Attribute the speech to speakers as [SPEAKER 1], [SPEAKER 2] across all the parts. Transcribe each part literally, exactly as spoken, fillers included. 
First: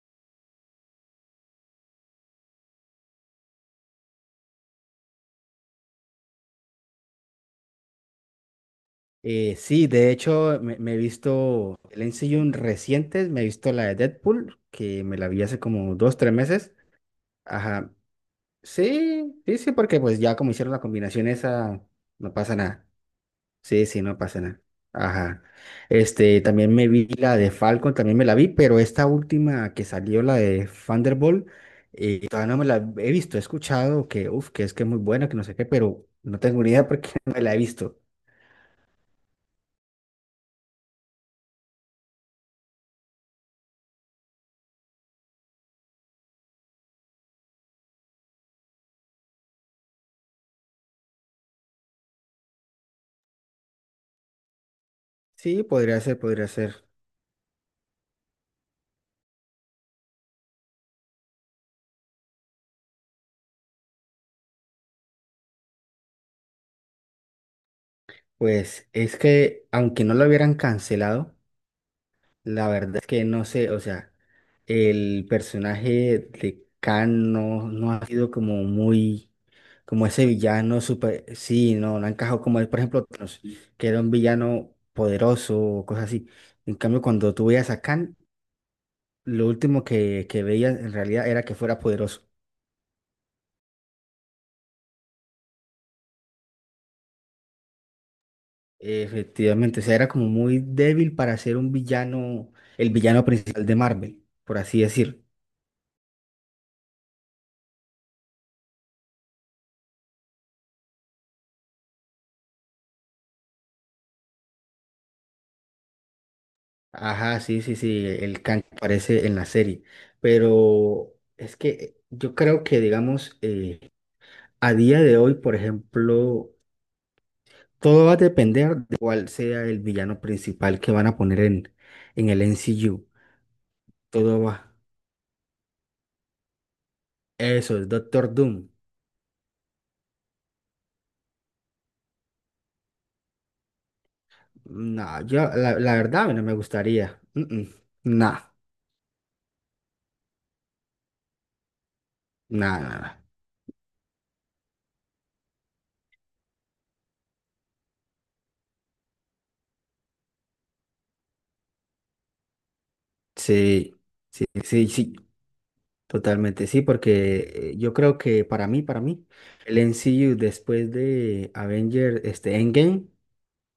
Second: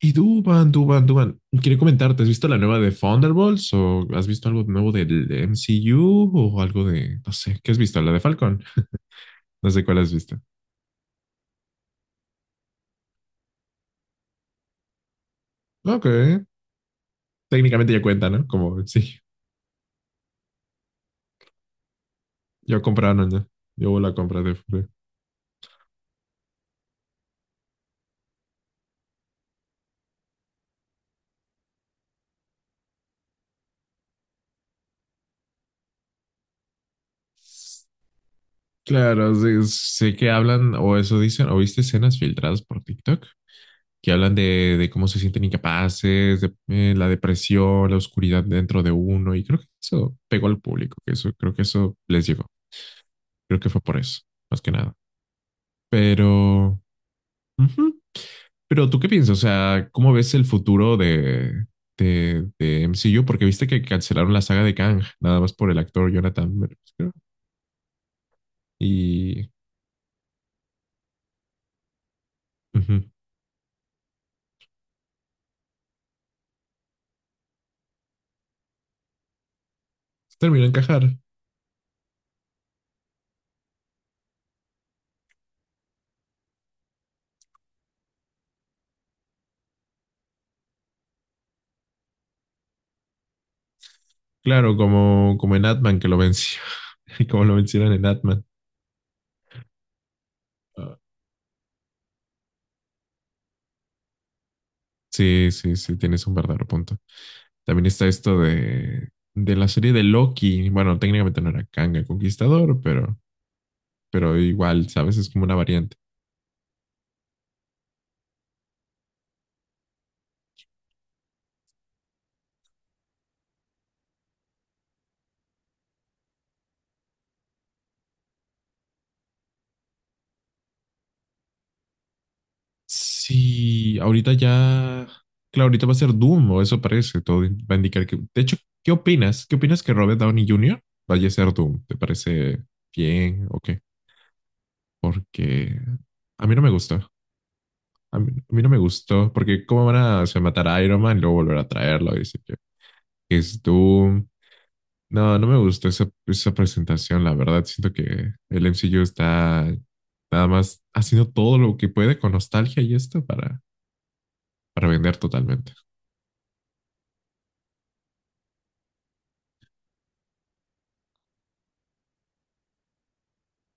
[SPEAKER 1] Y Duban, Duban, Duban, quería comentarte, ¿has visto la nueva de Thunderbolts o has visto algo nuevo del M C U o algo de, no sé, qué has visto? La de Falcon,
[SPEAKER 2] Eh,
[SPEAKER 1] no sé
[SPEAKER 2] sí,
[SPEAKER 1] cuál
[SPEAKER 2] de
[SPEAKER 1] has visto.
[SPEAKER 2] hecho, me, me he visto el M C U recientes, me he visto la de Deadpool, que me la vi hace como
[SPEAKER 1] Ok,
[SPEAKER 2] dos, tres meses. Ajá.
[SPEAKER 1] técnicamente ya cuenta, ¿no? Como, sí,
[SPEAKER 2] Sí, sí, sí, porque pues ya como hicieron la combinación esa, no pasa
[SPEAKER 1] yo
[SPEAKER 2] nada.
[SPEAKER 1] compraron ya,
[SPEAKER 2] Sí,
[SPEAKER 1] yo
[SPEAKER 2] sí,
[SPEAKER 1] la
[SPEAKER 2] no pasa
[SPEAKER 1] compra de...
[SPEAKER 2] nada. Ajá. Este, también me vi la de Falcon, también me la vi, pero esta última que salió, la de Thunderbolt, eh, todavía no me la he visto, he escuchado que, uf, que es que es muy buena, que no sé qué, pero no tengo ni idea porque no me la he visto.
[SPEAKER 1] Claro, sí, sé que hablan o eso dicen, o viste escenas filtradas por TikTok que hablan de, de cómo se sienten incapaces, de eh, la depresión, la oscuridad dentro de uno y creo que eso pegó al público, que eso creo que eso les llegó. Creo que fue por eso, más que nada.
[SPEAKER 2] Sí, podría ser, podría
[SPEAKER 1] Pero,
[SPEAKER 2] ser.
[SPEAKER 1] ujú. Pero ¿tú qué piensas? O sea, ¿cómo ves el futuro de, de, de M C U? Porque viste que cancelaron la saga de Kang, nada más por el actor Jonathan Majors, creo.
[SPEAKER 2] Pues es
[SPEAKER 1] Y
[SPEAKER 2] que aunque no lo hubieran cancelado, la verdad
[SPEAKER 1] ujú.
[SPEAKER 2] es que no sé, o sea, el personaje de Khan no, no ha sido como muy, como ese
[SPEAKER 1] Terminó de
[SPEAKER 2] villano
[SPEAKER 1] encajar.
[SPEAKER 2] super, sí, no, no ha encajado como él, por ejemplo, Thanos, que era un villano poderoso o cosas así. En cambio, cuando tú veías a Khan, lo último que, que veías en realidad era que fuera poderoso.
[SPEAKER 1] Claro, como, como en Atman que lo venció, y como lo vencieron en Atman.
[SPEAKER 2] Efectivamente, o sea, era como muy
[SPEAKER 1] Ah,
[SPEAKER 2] débil para ser un villano, el villano principal de Marvel, por así decir.
[SPEAKER 1] sí, sí, sí, tienes un verdadero punto. También está esto de, de la serie de Loki. Bueno, técnicamente no era Kang el Conquistador, pero, pero igual, ¿sabes? Es como una variante.
[SPEAKER 2] Ajá, sí, sí, sí, el can que aparece en la serie. Pero es que yo creo que, digamos, eh, a día de hoy, por ejemplo, todo va a depender de cuál sea el villano principal que van a poner en, en el M C U.
[SPEAKER 1] Sí, ahorita
[SPEAKER 2] Todo va.
[SPEAKER 1] ya, claro, ahorita va a ser Doom, o eso parece, todo va a
[SPEAKER 2] Eso, es
[SPEAKER 1] indicar que,
[SPEAKER 2] Doctor
[SPEAKER 1] de hecho,
[SPEAKER 2] Doom.
[SPEAKER 1] ¿qué opinas? ¿Qué opinas que Robert Downey junior vaya a ser Doom? ¿Te parece bien o qué?
[SPEAKER 2] No, yo, la,
[SPEAKER 1] Porque
[SPEAKER 2] la verdad, a mí no
[SPEAKER 1] a
[SPEAKER 2] me
[SPEAKER 1] mí no me gusta,
[SPEAKER 2] gustaría. Mm, mm.
[SPEAKER 1] a mí,
[SPEAKER 2] Nah,
[SPEAKER 1] a mí no me gustó, porque cómo van a, se matar a Iron Man y luego volver a traerlo, dice que
[SPEAKER 2] nah, nah, nah.
[SPEAKER 1] es Doom. No, no me gustó esa, esa presentación, la verdad, siento que el M C U está nada más haciendo todo lo que puede con nostalgia y esto para,
[SPEAKER 2] Sí, sí, sí,
[SPEAKER 1] para
[SPEAKER 2] sí.
[SPEAKER 1] vender totalmente.
[SPEAKER 2] Totalmente, sí, porque eh, yo creo que para mí, para mí, el M C U después de Avenger, este Endgame,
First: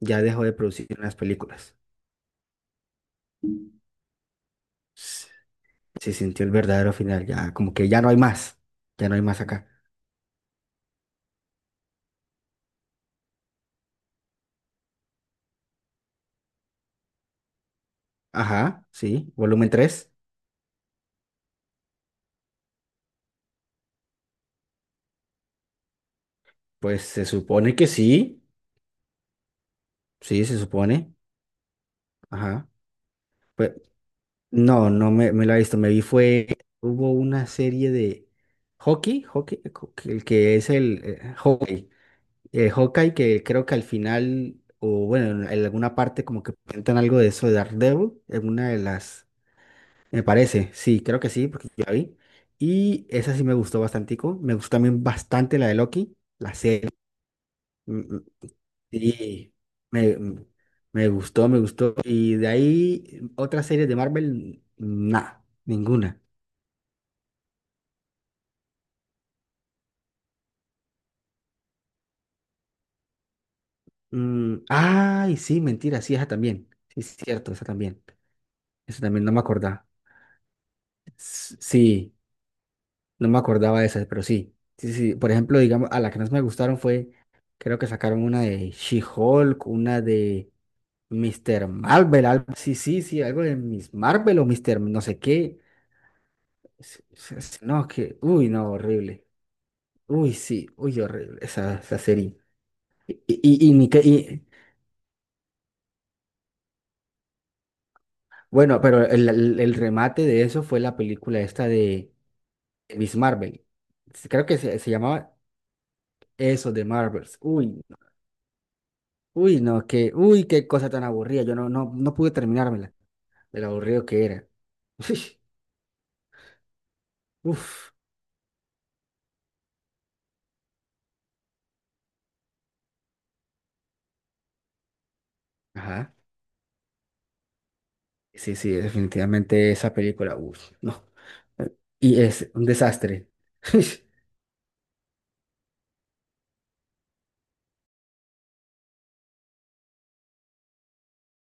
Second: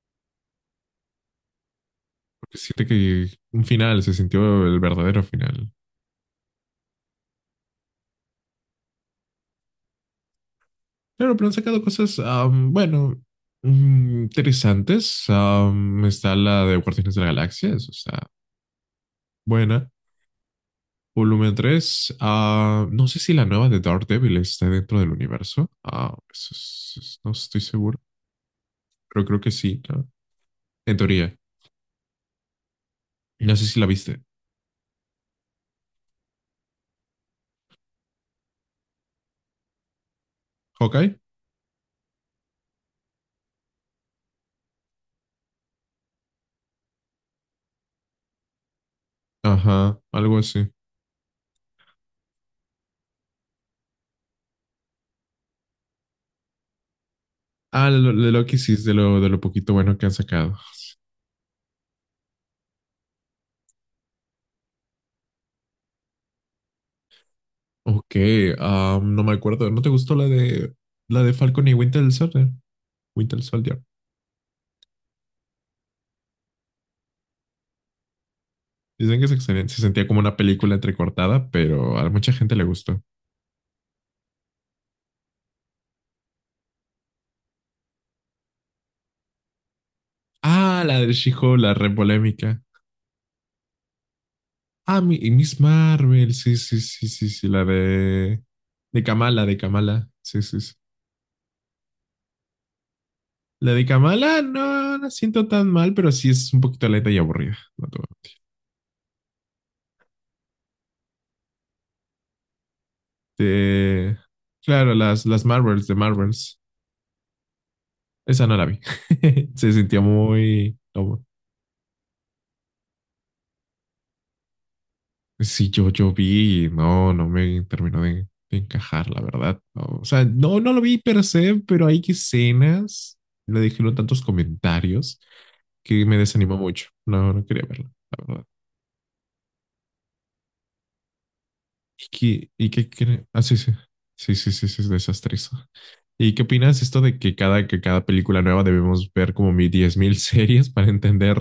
[SPEAKER 2] ya dejó de producir las películas.
[SPEAKER 1] Que siente que un final se sintió el verdadero
[SPEAKER 2] S-
[SPEAKER 1] final.
[SPEAKER 2] Se sintió el verdadero final, ya como que ya no hay más, ya no hay más acá.
[SPEAKER 1] Claro, pero han sacado cosas, am, bueno, mm, interesantes. Am, está la de Guardianes de la Galaxia, eso está
[SPEAKER 2] Ajá, sí, volumen
[SPEAKER 1] buena.
[SPEAKER 2] tres,
[SPEAKER 1] Volumen tres. Ah, no sé si la nueva de Daredevil está dentro del universo. Ah, eso es-
[SPEAKER 2] pues
[SPEAKER 1] es-
[SPEAKER 2] se
[SPEAKER 1] no estoy
[SPEAKER 2] supone que
[SPEAKER 1] seguro,
[SPEAKER 2] sí,
[SPEAKER 1] pero creo que sí, ¿no?
[SPEAKER 2] sí, se
[SPEAKER 1] En
[SPEAKER 2] supone,
[SPEAKER 1] teoría.
[SPEAKER 2] ajá.
[SPEAKER 1] No sé
[SPEAKER 2] Pues
[SPEAKER 1] si la viste.
[SPEAKER 2] no, no me, me la he visto, me vi fue, hubo una serie de hockey, hockey, co- que- el que es el
[SPEAKER 1] ¿Hawkeye?
[SPEAKER 2] eh, hockey, eh, Hawkeye, que creo que al final, o bueno, en en alguna parte como que presentan algo de eso de Daredevil, en una de las,
[SPEAKER 1] Ajá,
[SPEAKER 2] me
[SPEAKER 1] algo así.
[SPEAKER 2] parece, sí, creo que sí, porque yo la vi. Y esa sí me gustó bastantico. Me gustó también bastante la de Loki, la serie.
[SPEAKER 1] Ah,
[SPEAKER 2] Mm,
[SPEAKER 1] lo, lo
[SPEAKER 2] mm.
[SPEAKER 1] de Loki sí es de lo, de lo
[SPEAKER 2] Y
[SPEAKER 1] poquito bueno que han
[SPEAKER 2] me, mm,
[SPEAKER 1] sacado.
[SPEAKER 2] me gustó, me gustó. Y de ahí, otras series de Marvel, nada, ninguna.
[SPEAKER 1] Ok, ah, no me acuerdo. ¿No te gustó la de la de Falcon y Winter Soldier? Winter Soldier.
[SPEAKER 2] Mm, ay, sí, mentira, sí, esa también. Sí, es cierto, esa también. Esa
[SPEAKER 1] Dicen
[SPEAKER 2] también
[SPEAKER 1] que es
[SPEAKER 2] no me
[SPEAKER 1] excelente. Se
[SPEAKER 2] acordaba.
[SPEAKER 1] sentía como una película entrecortada,
[SPEAKER 2] S-
[SPEAKER 1] pero a
[SPEAKER 2] Sí.
[SPEAKER 1] mucha gente le gustó.
[SPEAKER 2] No me acordaba de esas, pero sí. Sí, sí. Por ejemplo, digamos, a las que más me gustaron fue, creo que sacaron una de She-Hulk, una de
[SPEAKER 1] Ah, la de She-Hulk,
[SPEAKER 2] míster
[SPEAKER 1] la re
[SPEAKER 2] Marvel, algo,
[SPEAKER 1] polémica.
[SPEAKER 2] sí, sí, sí, algo de Miss Marvel o míster no
[SPEAKER 1] Ah, mi-
[SPEAKER 2] sé
[SPEAKER 1] y
[SPEAKER 2] qué.
[SPEAKER 1] Miss Marvel. Sí, sí,
[SPEAKER 2] S-
[SPEAKER 1] sí, sí,
[SPEAKER 2] s-
[SPEAKER 1] sí.
[SPEAKER 2] s-
[SPEAKER 1] La
[SPEAKER 2] No, que,
[SPEAKER 1] de
[SPEAKER 2] uy, no,
[SPEAKER 1] de
[SPEAKER 2] horrible.
[SPEAKER 1] Kamala, de Kamala.
[SPEAKER 2] Uy,
[SPEAKER 1] Sí, sí,
[SPEAKER 2] sí,
[SPEAKER 1] sí.
[SPEAKER 2] uy, horrible esa, esa serie. Y, y, y
[SPEAKER 1] La de
[SPEAKER 2] ni que-
[SPEAKER 1] Kamala
[SPEAKER 2] y-
[SPEAKER 1] no la siento tan mal, pero sí es un poquito lenta y aburrida. No te voy a...
[SPEAKER 2] Bueno, pero el, el- el remate de eso fue la película esta de Miss Marvel.
[SPEAKER 1] De...
[SPEAKER 2] Creo que se, se
[SPEAKER 1] Claro, las,
[SPEAKER 2] llamaba
[SPEAKER 1] las Marvels, de Marvels.
[SPEAKER 2] eso de Marvels. Uy.
[SPEAKER 1] Esa no la vi.
[SPEAKER 2] Uy,
[SPEAKER 1] Se
[SPEAKER 2] no,
[SPEAKER 1] sentía
[SPEAKER 2] que, uy, qué
[SPEAKER 1] muy...
[SPEAKER 2] cosa tan
[SPEAKER 1] no,
[SPEAKER 2] aburrida. Yo no, no, no pude terminármela, de lo aburrido que era.
[SPEAKER 1] sí, yo, yo vi y no, no me
[SPEAKER 2] Uf,
[SPEAKER 1] terminó de, de encajar, la verdad. No, o sea, no, no lo vi per se, pero hay escenas, le dijeron tantos comentarios que
[SPEAKER 2] ajá.
[SPEAKER 1] me desanimó mucho. No, no quería verla, la verdad.
[SPEAKER 2] Sí, sí, definitivamente esa película, uf, no. Eh,
[SPEAKER 1] ¿Y
[SPEAKER 2] Y es
[SPEAKER 1] qué?
[SPEAKER 2] un
[SPEAKER 1] y qué, cre-
[SPEAKER 2] desastre.
[SPEAKER 1] Ah, sí, sí. Sí, sí, sí, sí, es desastroso. ¿Y qué opinas esto de que cada, que cada película nueva debemos ver como mi- diez mil series para entender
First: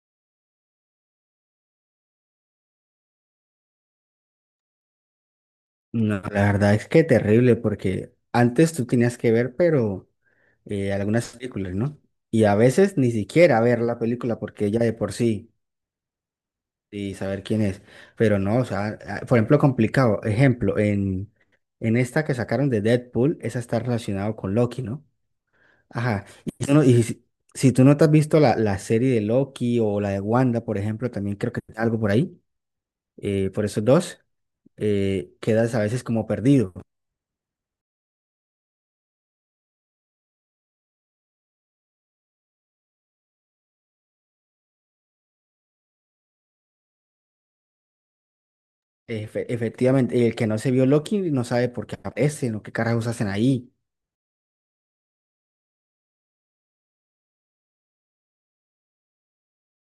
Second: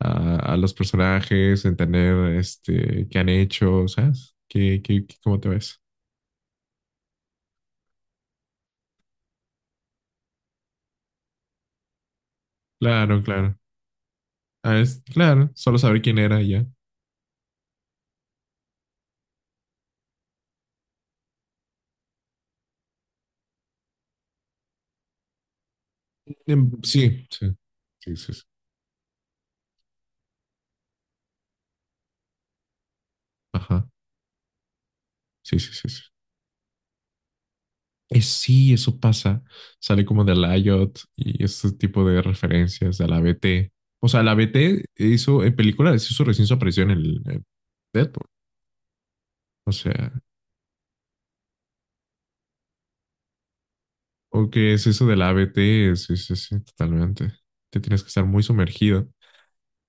[SPEAKER 1] a, a los personajes, entender este, qué han hecho, ¿sabes? ¿Qué, qué, qué- Cómo te ves?
[SPEAKER 2] No, la verdad es que terrible, porque antes tú tenías que ver, pero eh, algunas películas, ¿no? Y a veces ni
[SPEAKER 1] Claro, claro.
[SPEAKER 2] siquiera ver la película, porque ya
[SPEAKER 1] Ah,
[SPEAKER 2] de
[SPEAKER 1] es,
[SPEAKER 2] por sí.
[SPEAKER 1] claro, solo saber quién era y ya.
[SPEAKER 2] Y saber quién es. Pero no, o sea, ah, por ejemplo, complicado. Ejemplo, en, en esta que sacaron de Deadpool, esa está relacionada con Loki, ¿no? Ajá.
[SPEAKER 1] Em,
[SPEAKER 2] Y, tú no- y
[SPEAKER 1] Sí,
[SPEAKER 2] si,
[SPEAKER 1] sí,
[SPEAKER 2] si tú no te has
[SPEAKER 1] sí, sí,
[SPEAKER 2] visto
[SPEAKER 1] sí.
[SPEAKER 2] la, la serie de Loki o la de Wanda, por ejemplo, también creo que algo por ahí, eh, por esos
[SPEAKER 1] Ajá,
[SPEAKER 2] dos, eh,
[SPEAKER 1] sí, sí,
[SPEAKER 2] quedas a
[SPEAKER 1] sí, sí.
[SPEAKER 2] veces como perdido.
[SPEAKER 1] Es, sí, eso pasa. Sale como de la I O T y este tipo de referencias de la B T. O sea, la B T hizo en películas, hizo recién su aparición en, el- en Deadpool.
[SPEAKER 2] Efe-
[SPEAKER 1] O sea,
[SPEAKER 2] efectivamente, el que no se vio Loki no sabe por qué aparecen o qué carajos hacen ahí.
[SPEAKER 1] o que es eso de la A B T, sí, sí, sí, totalmente. Te tienes que estar muy sumergido.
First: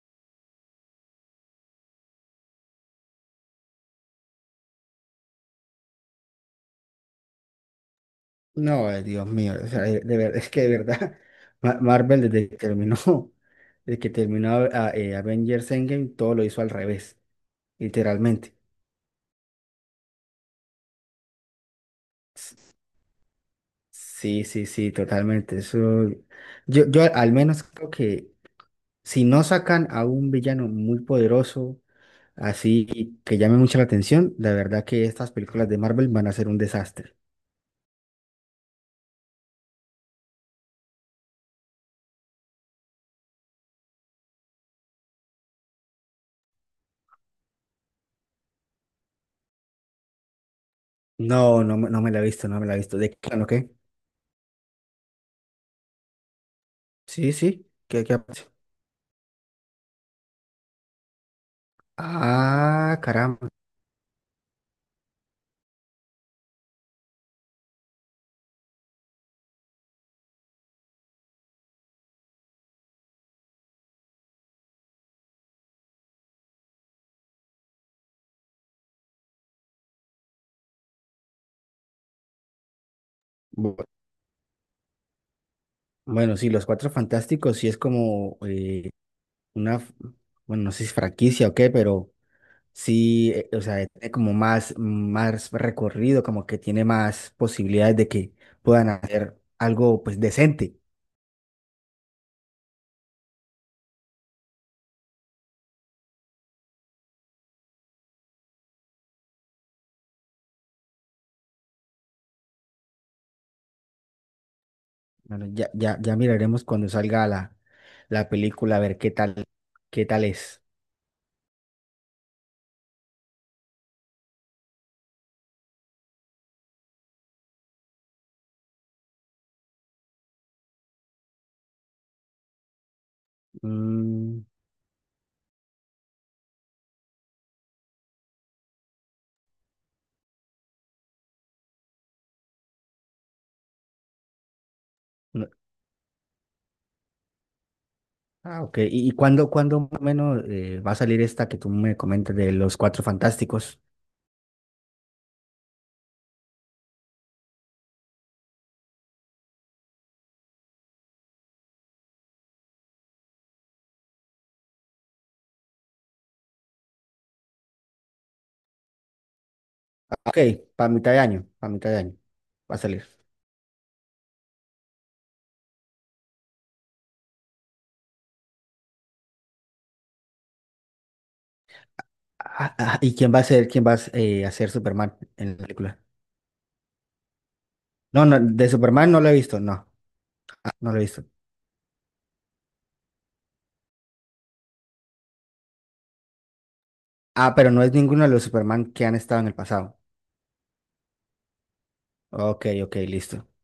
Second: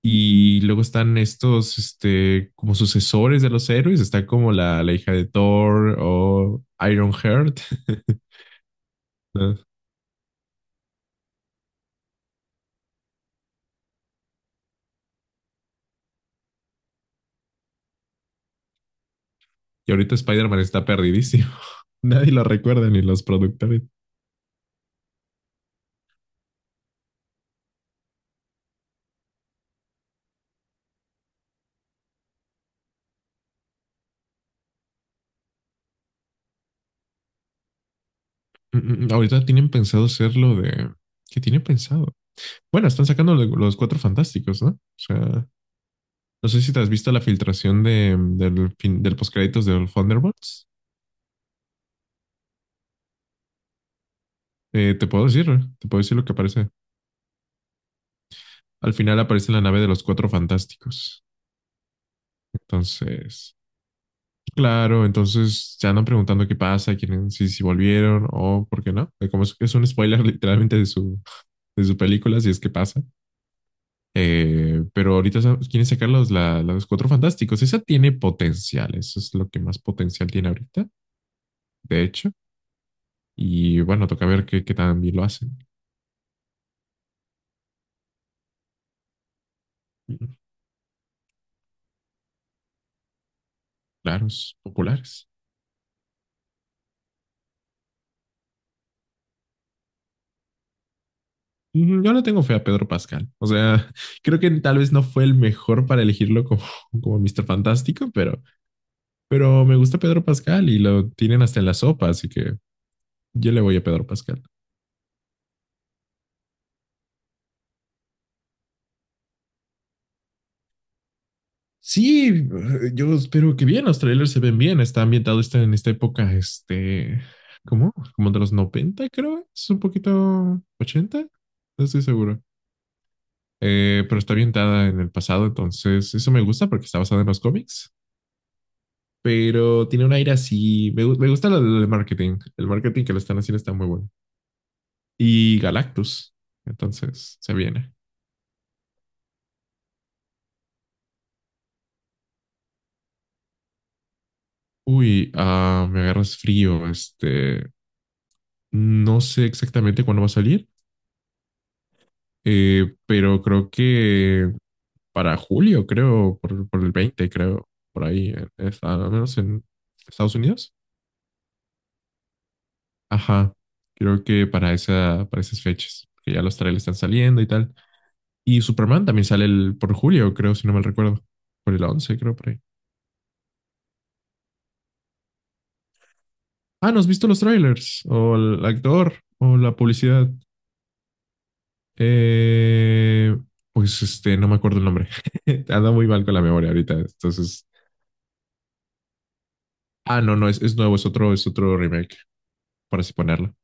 [SPEAKER 1] Y luego están estos, este, como sucesores de los héroes. Está como la, la hija de Thor o Ironheart.
[SPEAKER 2] No, eh, Dios mío,
[SPEAKER 1] ¿No?
[SPEAKER 2] o sea, eh, de verdad, es que de verdad, Ma- Marvel desde que terminó, desde que terminó a- eh, Avengers Endgame, todo lo hizo al revés, literalmente.
[SPEAKER 1] Y ahorita Spider-Man está perdidísimo. Nadie lo
[SPEAKER 2] S-
[SPEAKER 1] recuerda ni los productores.
[SPEAKER 2] Sí, sí, sí, totalmente. Eso, yo, yo al menos creo que si no sacan a un villano muy poderoso, así que llame mucho la atención, la verdad que estas películas de Marvel van a ser un desastre.
[SPEAKER 1] Mm, mm, mm. Ahorita tienen pensado hacer lo de... ¿Qué tienen pensado? Bueno, están sacando lo- los cuatro fantásticos, ¿no? O sea, no sé si te has visto la filtración de, del, fin, del postcréditos de los Thunderbolts.
[SPEAKER 2] No, no, me- no me la he visto, no me la he visto. ¿De qué? ¿No qué?
[SPEAKER 1] Eh, te puedo decir, te puedo decir lo que aparece.
[SPEAKER 2] Sí, sí, ¿qué, qué?
[SPEAKER 1] Al final aparece la nave de los cuatro fantásticos.
[SPEAKER 2] Ah, caramba.
[SPEAKER 1] Entonces... Claro, entonces se andan preguntando qué pasa, quieren, si, si volvieron o por qué no. Eh, como es, es un spoiler literalmente de su, de su película, si es que pasa. Eh, pero ahorita sa- quieren sacar los, la, los Cuatro Fantásticos. Esa tiene potencial, eso es lo que más potencial tiene ahorita, de hecho. Y bueno, toca ver qué, qué tan bien lo hacen.
[SPEAKER 2] Bueno, sí, los Cuatro Fantásticos sí es como eh, una, f- bueno, no sé si es franquicia o qué, pero sí, eh, o sea, tiene como
[SPEAKER 1] Claros,
[SPEAKER 2] más,
[SPEAKER 1] populares.
[SPEAKER 2] más recorrido, como que tiene más posibilidades de que puedan hacer algo pues decente.
[SPEAKER 1] Mm. Yo no tengo fe a Pedro Pascal. O sea, creo que tal vez no fue el mejor para elegirlo como, como mister Fantástico, pero Pero me gusta Pedro Pascal y lo tienen hasta en la sopa, así que yo le voy a Pedro Pascal.
[SPEAKER 2] Bueno, ya, ya, ya miraremos cuando salga la, la película a ver qué tal, qué tal es.
[SPEAKER 1] Sí, yo espero que bien, los trailers se ven bien, está ambientado está en esta época, este, ¿cómo? Como de los noventa creo, es un poquito ochenta, no estoy seguro. Eh, pero está
[SPEAKER 2] Mm,
[SPEAKER 1] ambientada en el pasado, entonces eso me gusta porque está basada en los cómics, pero tiene un aire así, me, me gusta lo del marketing, el marketing que le están haciendo está muy bueno.
[SPEAKER 2] no-
[SPEAKER 1] Y Galactus, entonces se viene.
[SPEAKER 2] ah, ok. ¿Y, y cuándo, cuándo más o menos eh, va a salir esta que tú me comentas de los Cuatro Fantásticos?
[SPEAKER 1] Uy, ah, me agarras frío. Este, no sé exactamente cuándo va a salir, eh, pero creo que para julio, creo, por, por el veinte, creo, por ahí, en- es- ah, al menos en Estados
[SPEAKER 2] Ok,
[SPEAKER 1] Unidos.
[SPEAKER 2] para mitad de año, para mitad de año va a salir.
[SPEAKER 1] Ajá, creo que para esa, para esas fechas, que ya los trailers están saliendo y tal. Y Superman también sale el, por julio, creo, si no mal recuerdo, por el once, creo, por ahí.
[SPEAKER 2] Ah, ah, ¿y quién va a ser, quién va a, s- eh, a ser Superman en la película?
[SPEAKER 1] Ah, ¿no has visto los trailers?
[SPEAKER 2] No,
[SPEAKER 1] O
[SPEAKER 2] no,
[SPEAKER 1] el
[SPEAKER 2] de Superman
[SPEAKER 1] actor,
[SPEAKER 2] no lo he
[SPEAKER 1] o
[SPEAKER 2] visto,
[SPEAKER 1] la
[SPEAKER 2] no,
[SPEAKER 1] publicidad.
[SPEAKER 2] ah, no lo he visto.
[SPEAKER 1] Eh, pues este, no me acuerdo el nombre. Anda muy mal con la memoria ahorita.
[SPEAKER 2] Ah,
[SPEAKER 1] Entonces,
[SPEAKER 2] pero no es ninguno de los Superman que han estado en el pasado.
[SPEAKER 1] ah, no, no, es, es nuevo, es otro, es otro remake,
[SPEAKER 2] Ok, ok,
[SPEAKER 1] por así
[SPEAKER 2] listo,
[SPEAKER 1] ponerlo.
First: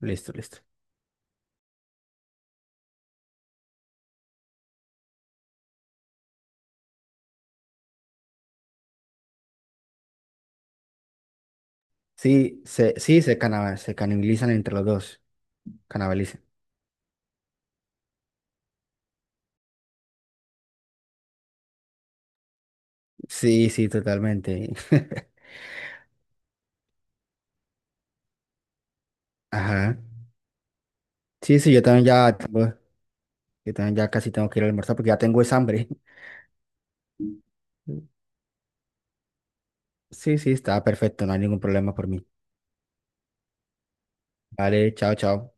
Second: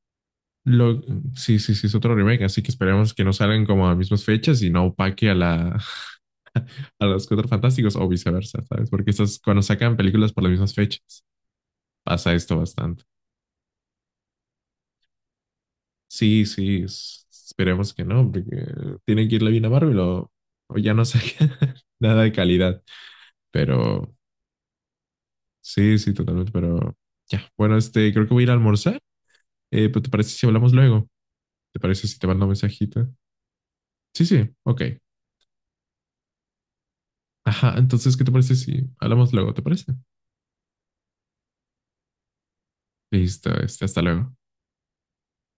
[SPEAKER 2] listo, listo.
[SPEAKER 1] Lo, sí, sí, sí, es otro remake, así que esperemos que no salgan como a mismas fechas y no opaque a la, a los Cuatro Fantásticos o viceversa, ¿sabes? Porque estas, cuando sacan películas por las mismas fechas, pasa esto
[SPEAKER 2] Sí, se,
[SPEAKER 1] bastante.
[SPEAKER 2] sí, se, cana- se canibalizan entre los dos, canibalizan.
[SPEAKER 1] Sí, sí, es- esperemos que no, porque tienen que irle bien a Marvel o, o ya no sacan nada de calidad,
[SPEAKER 2] Sí, sí,
[SPEAKER 1] pero
[SPEAKER 2] totalmente.
[SPEAKER 1] sí, sí, totalmente, pero ya. Bueno, este, creo que voy a ir a almorzar. Eh,
[SPEAKER 2] Ajá.
[SPEAKER 1] pero ¿te parece si hablamos luego?
[SPEAKER 2] Sí, sí,
[SPEAKER 1] ¿Te
[SPEAKER 2] yo también
[SPEAKER 1] parece si te
[SPEAKER 2] ya,
[SPEAKER 1] mando un
[SPEAKER 2] tengo-
[SPEAKER 1] mensajito?
[SPEAKER 2] yo también ya
[SPEAKER 1] Sí,
[SPEAKER 2] casi tengo
[SPEAKER 1] sí,
[SPEAKER 2] que ir a
[SPEAKER 1] ok.
[SPEAKER 2] almorzar porque ya tengo es hambre.
[SPEAKER 1] Ajá, entonces, ¿qué te parece si hablamos luego? ¿Te parece?
[SPEAKER 2] Sí, sí, está perfecto, no hay ningún problema por mí.
[SPEAKER 1] Listo, este, hasta luego.
[SPEAKER 2] Vale, chao, chao.